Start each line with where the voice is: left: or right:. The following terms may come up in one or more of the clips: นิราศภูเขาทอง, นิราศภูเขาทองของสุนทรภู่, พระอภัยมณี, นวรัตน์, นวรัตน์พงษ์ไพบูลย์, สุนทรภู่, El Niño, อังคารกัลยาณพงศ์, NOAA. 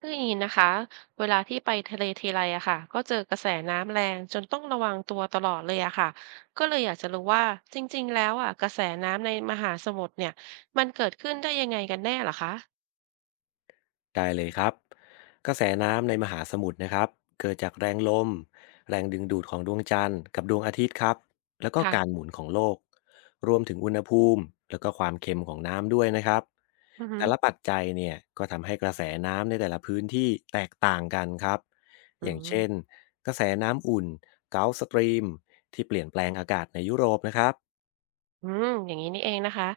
right: คืออย่างนี้นะคะเวลาที่ไปทะเลทีไรอะค่ะก็เจอกระแสน้ำแรงจนต้องระวังตัวตลอดเลยอะค่ะก็เลยอยากจะรู้ว่าจริงๆแล้วอะกระแสน้ำในมหาสมุทรเนี่ยมันเกิดขึ้นได้ยังไงกันแน่เหรอคะ
left: ได้เลยครับกระแสน้ำในมหาสมุทรนะครับเกิดจากแรงลมแรงดึงดูดของดวงจันทร์กับดวงอาทิตย์ครับแล้วก็การ
right: ค่ะ
left: หมุนของโลกรวมถึงอุณหภูมิแล้วก็ความเค็มของน้ำด้วยนะครับ
right: อือฮึ
left: แต่ละปัจจัยเนี่ยก็ทำให้กระแสน้ำในแต่ละพื้นที่แตกต่างกันครับ
right: อื
left: อย่างเช่
right: ม
left: นกระแสน้ำอุ่นเกาสตรีมที่เปลี่ยนแปลงอากาศในยุโรปนะครับ
right: อืมอย่างนี้นี่เองนะคะ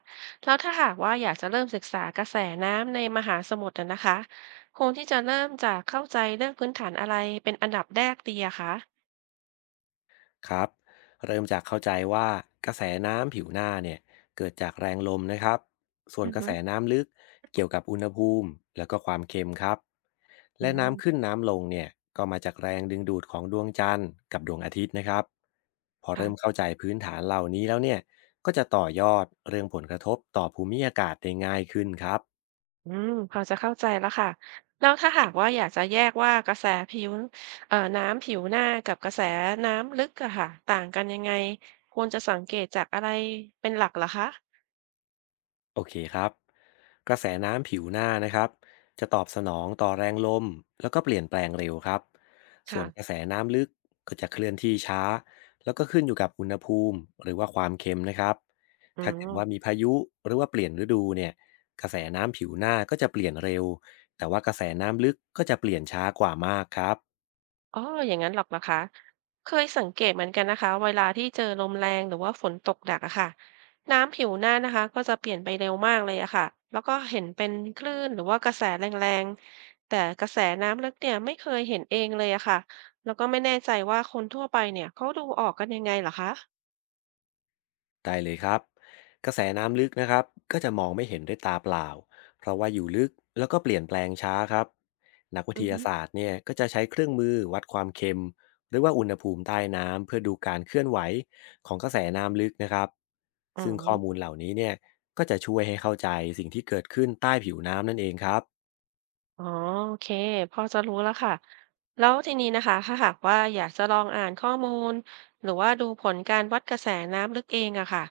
right: แล้วถ้าหากว่าอยากจะเริ่มศึกษากระแสน้ำในมหาสมุทรอะนะคะควรที่จะเริ่มจากเข้าใจเรื่องพื้นฐานอะไรเป็นอันดับแรกดีอะคะ
left: ครับเริ่มจากเข้าใจว่ากระแสน้ำผิวหน้าเนี่ยเกิดจากแรงลมนะครับส่วน
right: อือ
left: กระ
right: ฮึ
left: แสน้ำลึกเกี่ยวกับอุณหภูมิแล้วก็ความเค็มครับ
right: อื
left: และน้ำขึ้น
right: ม
left: น้ำลงเนี่ยก็มาจากแรงดึงดูดของดวงจันทร์กับดวงอาทิตย์นะครับพอเริ่ม
right: ค่ะ
left: เข้าใจพื้นฐานเหล่านี้แล้วเนี่ยก็จะต่อยอดเรื่องผลกระทบต่อภูมิอากาศได้ง่ายขึ้นครับ
right: อืมพอจะเข้าใจแล้วค่ะแล้วถ้าหากว่าอยากจะแยกว่ากระแสผิวน้ำผิวหน้ากับกระแสน้ำลึกอะค่ะต่างกันยังไงควรจะสังเกตจากอะไรเป็นหลักเหรอคะ
left: โอเคครับกระแสน้ำผิวหน้านะครับจะตอบสนองต่อแรงลมแล้วก็เปลี่ยนแปลงเร็วครับส่ว
right: ค่ะ
left: นกระแสน้ำลึกก็จะเคลื่อนที่ช้าแล้วก็ขึ้นอยู่กับอุณหภูมิหรือว่าความเค็มนะครับ
right: อื
left: ถ้าเกิดว่ามี
right: ม
left: พายุหรือว่าเปลี่ยนฤดูเนี่ยกระแสน้ำผิวหน้าก็จะเปลี่ยนเร็วแต่ว่ากระแสน้ำลึกก็จะเปลี่ยนช้ากว่ามากครับ
right: อ๋ออย่างนั้นหรอกเะคะเคยสังเกตเหมือนกันนะคะเวลาที่เจอลมแรงหรือว่าฝนตกหนักอะค่ะน้ำผิวหน้านะคะก็จะเปลี่ยนไปเร็วมากเลยอะค่ะแล้วก็เห็นเป็นคลื่นหรือว่ากระแสแรงๆแต่กระแสน้ำลึกเนี่ยไม่เคยเห็นเองเลยอะค่ะแล้วก็ไม่แน่ใจว่าคนทั่วไปเนี่ยเขาดูออกกันยังไงเหรอคะ
left: ได้เลยครับกระแสน้ำลึกนะครับก็จะมองไม่เห็นด้วยตาเปล่าเพราะว่าอยู่ลึกแล้วก็เปลี่ยนแปลงช้าครับนักวิ
right: อื
left: ท
right: อ
left: ยา
right: ฮึ
left: ศาสตร์เนี่ยก็จะใช้เครื่องมือวัดความเค็มหรือว่าอุณหภูมิใต้น้ำเพื่อดูการเคลื่อนไหวของกระแสน้ำลึกนะครับ
right: อ๋อ
left: ซึ่งข้อมูลเหล่านี้เนี่ยก็จะช่วยให้เข้าใจสิ่งที่เกิดขึ้นใต้ผิวน้ำนั่นเองครับ
right: อ๋อโอเคพอจะรู้แล้วค่ะแล้วทีนี้นะคะถ้าหากว่าอยากจะลองอ่านข้อมูลหรือว่าดูผลการวัดกระแสน้ำลึกเองอะค่ะ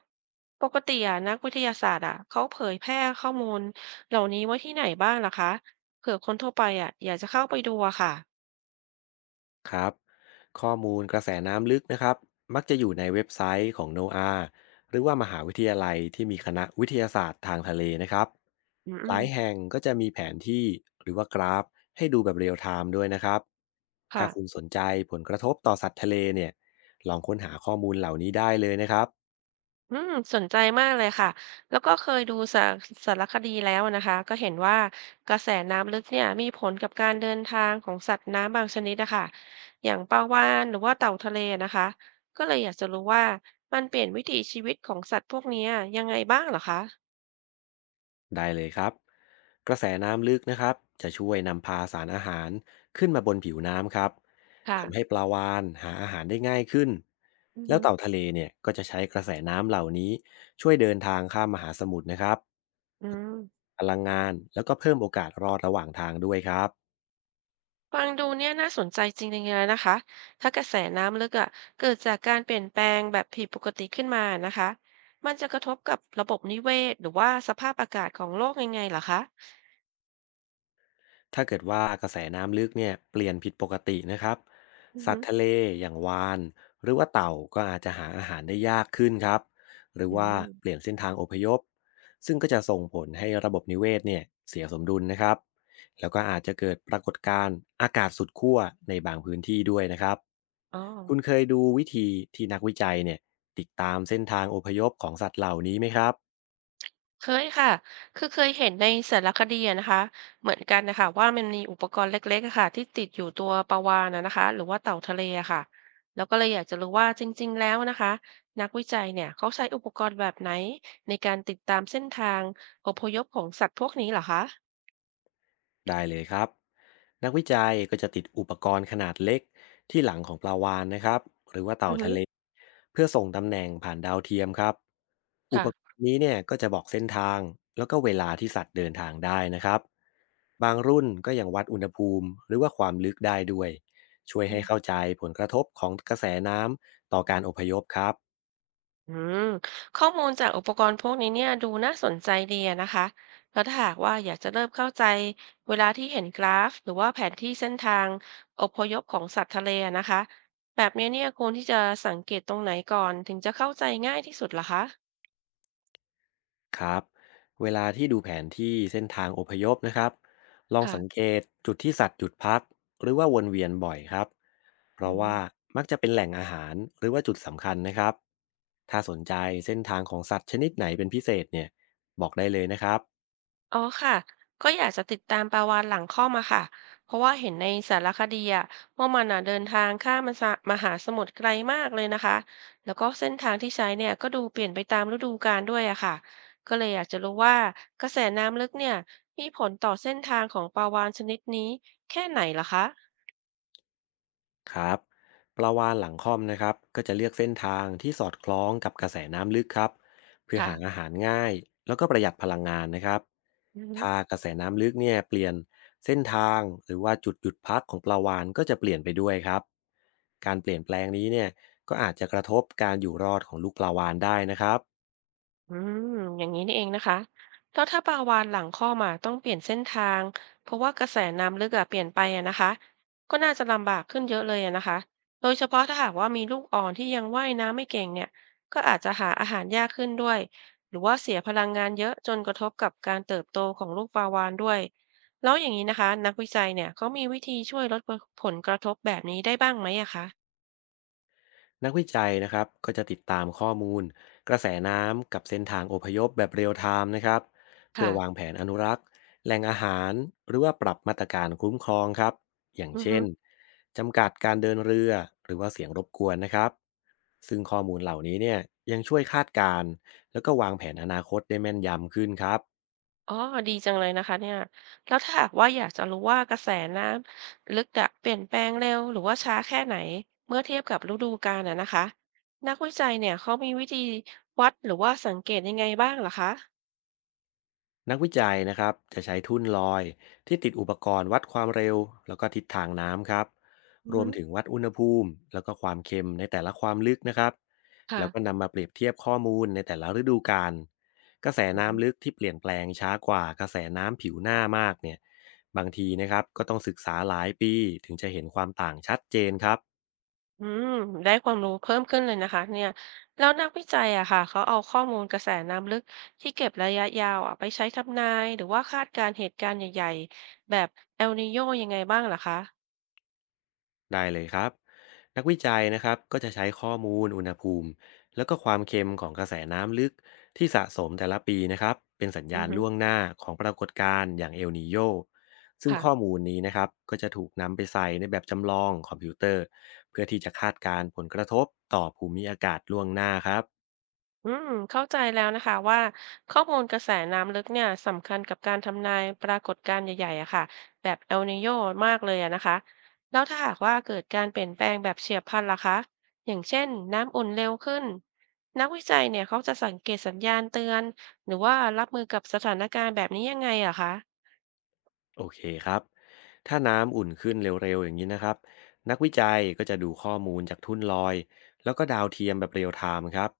right: ปกติอะนักวิทยาศาสตร์อะเขาเผยแพร่ข้อมูลเหล่านี้ไว้ที่ไหนบ้างล่ะคะเผื่อคนทั่วไปอะอยากจะเข้าไปดูอะค่ะ
left: ครับข้อมูลกระแสน้ำลึกนะครับมักจะอยู่ในเว็บไซต์ของ NOAA หรือว่ามหาวิทยาลัยที่มีคณะวิทยาศาสตร์ทางทะเลนะครับ
right: อืมอื
left: ห
right: ม
left: ลายแห่งก็จะมีแผนที่หรือว่ากราฟให้ดูแบบเรียลไทม์ด้วยนะครับถ้า
right: ค่ะ
left: คุณสนใจผลกระทบต่อสัตว์ทะเลเนี่ยลองค้นหาข้อมูลเหล่านี้ได้เลยนะครับ
right: อืมสนใจมากเลยค่ะ แล้วก็เคยดูสารคดีแล้วนะคะ ก็เห็นว่ากระแสน้ำลึกเนี่ยมีผลกับการเดินทางของสัตว์น้ำบางชนิดนะคะ อย่างปลาวาฬหรือว่าเต่าทะเลนะคะ ก็เลยอยากจะรู้ว่ามันเปลี่ยนวิถีชีวิตของสัตว์พวกเนี้ยยังไงบ้างเหรอคะ
left: ได้เลยครับกระแสน้ำลึกนะครับจะช่วยนำพาสารอาหารขึ้นมาบนผิวน้ำครับทำให้
right: ค่ะ
left: ปลาวาฬหาอาหารได้ง่ายขึ้น
right: อือ
left: แล้ว
right: ฮึ
left: เต่าทะเลเนี่ยก็จะใช้กระแสน้ำเหล่านี้ช่วยเดินทางข้ามมหาสมุทรนะครับ
right: อืม
left: พลังงานแล้วก็เพิ่มโอกาสรอดระหว่างทางด้วยครับ
right: ฟังดูเนี่ยน่าสนใจจริงๆเลยนะคะ ถ้ากระแสน้ำลึกอ่ะเกิดจากการเปลี่ยนแปลงแบบผิดปกติขึ้นมานะคะ มันจะกระทบกับระบบนิเวศหรือว่าสภาพอากาศของโลกยังไงเหรอคะ
left: ถ้าเกิดว่ากระแสน้ำลึกเนี่ยเปลี่ยนผิดปกตินะครับ
right: อือ
left: สัต
right: ฮึ
left: ว์ทะเลอย่างวาฬหรือว่าเต่าก็อาจจะหาอาหารได้ยากขึ้นครับหรือ
right: อื
left: ว่า
right: ม
left: เปลี่ยนเส้นทางอพยพซึ่งก็จะส่งผลให้ระบบนิเวศเนี่ยเสียสมดุลนะครับแล้วก็อาจจะเกิดปรากฏการณ์อากาศสุดขั้วในบางพื้นที่ด้วยนะครับ
right: อ๋อ
left: คุณเคยดูวิธีที่นักวิจัยเนี่ยติดตามเส้นทางอพยพของสัตว์เหล่านี้ไหมครับ
right: เคยค่ะ คือเคยเห็นในสารคดีอะนะคะ เหมือนกันนะคะว่ามันมีอุปกรณ์เล็กๆอะค่ะที่ติดอยู่ตัวปลาวาฬนะคะหรือว่าเต่าทะเลอะค่ะ แล้วก็เลยอยากจะรู้ว่าจริงๆแล้วนะคะนักวิจัยเนี่ยเขาใช้อุปกรณ์แบบไหนในการติดตามเส้นทางอพยพของสัตว์พวกนี้เหรอคะ
left: ได้เลยครับนักวิจัยก็จะติดอุปกรณ์ขนาดเล็กที่หลังของปลาวาฬนะครับหรือว่าเต่า
right: อือฮึ
left: ทะเลเพื่อส่งตำแหน่งผ่านดาวเทียมครับอุปกร
right: ค่ะ
left: ณ์นี้เนี่ยก็จะบอกเส้นทางแล้วก็เวลาที่สัตว์เดินทางได้นะครับบางรุ่นก็ยังวัดอุณหภูมิหรือว่าความลึกได้ด้วยช่วยให้เข้าใจผลกระทบของกระแสน้ำต่อการอพยพครับ
right: อืมข้อมูลจากอุปกรณ์พวกนี้เนี่ยดูน่าสนใจดีอะนะคะแล้วถ้าหากว่าอยากจะเริ่มเข้าใจเวลาที่เห็นกราฟหรือว่าแผนที่เส้นทางอพยพของสัตว์ทะเลอะนะคะแบบนี้เนี่ยควรที่จะสังเกตตรงไหนก่อนถึงจะเข้าใจง่ายที่สุดหรอคะ
left: ครับเวลาที่ดูแผนที่เส้นทางอพยพนะครับลองสัง
right: ค่ะ
left: เกตจุดที่สัตว์หยุดพักหรือว่าวนเวียนบ่อยครับเพ
right: อื
left: ราะว่า
right: ม
left: มักจะเป็นแหล่งอาหารหรือว่าจุดสำคัญนะครับถ้าสนใจเส้นทางของสัตว์ชนิดไหนเป็นพิเศษเนี่ยบอกได้เลยนะครับ
right: อ๋อค่ะก็อยากจะติดตามปลาวาฬหลังค่อมอะค่ะเพราะว่าเห็นในสารคดีอะว่ามันอะเดินทางข้ามมสะมหาสมุทรไกลมากเลยนะคะแล้วก็เส้นทางที่ใช้เนี่ยก็ดูเปลี่ยนไปตามฤดูกาลด้วยอะค่ะก็เลยอยากจะรู้ว่ากระแสน้ำลึกเนี่ยมีผลต่อเส้นทางของปลาวาฬชนิดนี้แค่ไหนล่ะคะ
left: ครับปลาวาฬหลังค่อมนะครับก็จะเลือกเส้นทางที่สอดคล้องกับกระแสน้ำลึกครับเพื่อ
right: ค่ะ
left: หาอาหารง่ายแล้วก็ประหยัดพลังงานนะครับ
right: อืม
left: ถ้ากระแสน้ำลึกเนี่ยเปลี่ยนเส้นทางหรือว่าจุดหยุดพักของปลาวาฬก็จะเปลี่ยนไปด้วยครับการเปลี่ยนแปลงนี้เนี่ยก็อาจจะกระทบการอยู่รอดของลูกปลาวาฬได้นะครับ
right: อืมอย่างนี้นี่เองนะคะ แล้วถ้าปลาวาฬหลังค้่อมอะต้องเปลี่ยนเส้นทาง เพราะว่ากระแสน้ำลึกอะเปลี่ยนไปอะนะคะก็น่าจะลำบากขึ้นเยอะเลยอะนะคะ โดยเฉพาะถ้าหากว่ามีลูกอ่อนที่ยังว่ายน้ำไม่เก่งเนี่ยก็อาจจะหาอาหารยากขึ้นด้วยหรือว่าเสียพลังงานเยอะจนกระทบกับการเติบโตของลูกปลาวาฬด้วยแล้วอย่างนี้นะคะนักวิจัยเนี่ยเขามีวิธีช่วยลดผลกระทบแบบนี้ได้บ้างไหมอะคะ
left: นักวิจัยนะครับก็จะติดตามข้อมูลกระแสน้ำกับเส้นทางอพยพแบบเรียลไทม์นะครับเพื่อ
right: ค่ะ
left: วางแผนอนุรักษ์แหล่งอาหารหรือว่าปรับมาตรการคุ้มครองครับอย่าง
right: อือ
left: เช่
right: ฮึ
left: นจำกัดการเดินเรือหรือว่าเสียงรบกวนนะครับซึ่งข้อมูลเหล่านี้เนี่ยยังช่วยคาดการณ์แล้วก็วางแผนอนาคตได้แม่นยำขึ้นครับ
right: อ๋อดีจังเลยนะคะเนี่ยแล้วถ้าหากว่าอยากจะรู้ว่ากระแสน้ำลึกอะเปลี่ยนแปลงเร็วหรือว่าช้าแค่ไหนเมื่อเทียบกับฤดูกาลอะนะคะนักวิจัยเนี่ยเขามีวิธีวัดหรือว่าสังเกตยังไงบ้างเหรอคะ
left: นักวิจัยนะครับจะใช้ทุ่นลอยที่ติดอุปกรณ์วัดความเร็วแล้วก็ทิศทางน้ำครับ
right: อือ
left: รว
right: ฮึ
left: มถึงวัดอุณหภูมิแล้วก็ความเค็มในแต่ละความลึกนะครับ
right: ค่ะ
left: แล้วก็นำมาเปรียบเทียบข้อมูลในแต่ละฤดูกาลกระแส
right: อื
left: น้ำ
right: ม
left: ลึกที่เปลี่ยนแปลงช้ากว่ากระแสน้ำผิวหน้ามากเนี่ยบางทีนะครับก็ต้องศึกษาหลายปีถึงจะเห็นความต่างชัดเจนครับ
right: อืมได้ความรู้เพิ่มขึ้นเลยนะคะเนี่ยแล้วนักวิจัยอะค่ะเขาเอาข้อมูลกระแสน้ำลึกที่เก็บระยะยาวอะไปใช้ทำนายหรือว่าคาดการณ์เหตุการณ์ใหญ่ๆแบบเอลนีโยยังไงบ้างเหรอคะ
left: ได้เลยครับนักวิจัยนะครับก็จะใช้ข้อมูลอุณหภูมิแล้วก็ความเค็มของกระแสน้ำลึกที่สะสมแต่ละปีนะครับเป็นสัญ
right: อื
left: ญา
right: อ
left: ณ
right: ฮึ
left: ล่วงหน้าของปรากฏการณ์อย่างเอลนีโยซึ่ง
right: ค่ะ
left: ข้อมูลนี้นะครับก็จะถูกนำไปใส่ในแบบจำลองคอมพิวเตอร์เพื่อที่จะคาดการณ์ผลกระทบต่อภูมิอากาศล่วงหน้าครับ
right: อืมเข้าใจแล้วนะคะว่าข้อมูลกระแสน้ำลึกเนี่ยสำคัญกับการทำนายปรากฏการณ์ใหญ่ๆ อะค่ะแบบเอลนีโญมากเลยอะนะคะแล้วถ้าหากว่าเกิดการเปลี่ยนแปลงแบบเฉียบพลันล่ะคะอย่างเช่นน้ำอุ่นเร็วขึ้นนักวิจัยเนี่ยเขาจะสังเกตสัญญาณเตือนหรือว่ารับมือกับสถานการณ์แบบนี้ยังไงอะคะ
left: โอเคครับถ้าน้ำอุ่นขึ้นเร็วๆอย่างนี้นะครับนักวิจัยก็จะดูข้อมูลจากทุ่นลอยแล้วก็ดาวเทียมแบบเรียลไทม์ครับ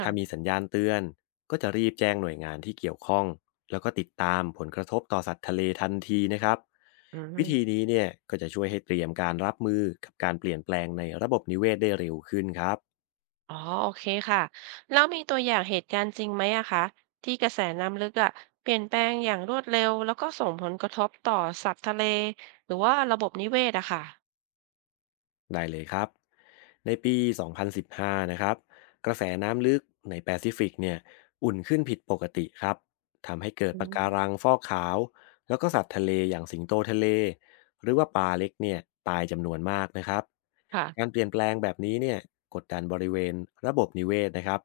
left: ถ้ามี
right: ่ะ
left: สัญญาณเตือน ก็จะรีบแจ้งหน่วยงานที่เกี่ยวข้องแล้วก็ติดตามผลกระทบต่อสัตว์ทะเลทันทีนะครับ
right: อื
left: วิธี
right: ม
left: นี้เนี่ยก็จะช่วยให้เตรียมการรับมือกับการเปลี่ยนแปลงในระบบนิเวศได้เร็วขึ้นครับ
right: อ๋อโอเคค่ะแล้วมีตัวอย่างเหตุการณ์จริงไหมอะคะที่กระแสน้ำลึกอะเปลี่ยนแปลงอย่างรวดเร็วแล้วก็ส่งผลกระทบต่อสัตว์ทะเลหรือว่าระบบนิเวศอะค่ะ
left: ได้เลยครับ ในปี 2015นสิบห้านะครับ กระแสน้ำลึกในแปซิฟิกเนี่ยอุ่นขึ้นผิดปกติครับ ทำให้เกิด
right: อื
left: ปะ
right: ม
left: การังฟอกขาว แล้วก็สัตว์ทะเลอย่างสิงโตทะเลหรือว่าปลาเล็กเนี่ยตายจำนวนมากนะครับ
right: ค่ะ
left: การเปลี่ยนแปลงแบบนี้เนี่ยกดดันบริเวณระบบนิเวศนะครับ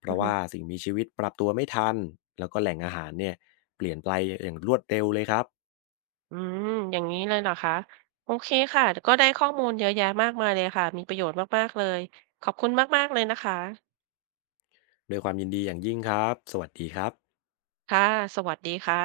left: เพ
right: อื
left: ราะ
right: อฮึ
left: ว่าสิ่งมีชีวิตปรับตัวไม่ทัน แล้วก็แหล่งอาหารเนี่ยเปลี่ยนไปอย่างรวดเร็วเลยครับ
right: อืมอย่างนี้เลยเหรอคะโอเคค่ะก็ได้ข้อมูลเยอะแยะมากมายเลยค่ะมีประโยชน์มากๆเลยขอบคุณมากๆเลยนะคะ
left: ด้วยความยินดีอย่างยิ่งครับสวัสดีครับ
right: ค่ะสวัสดีค่ะ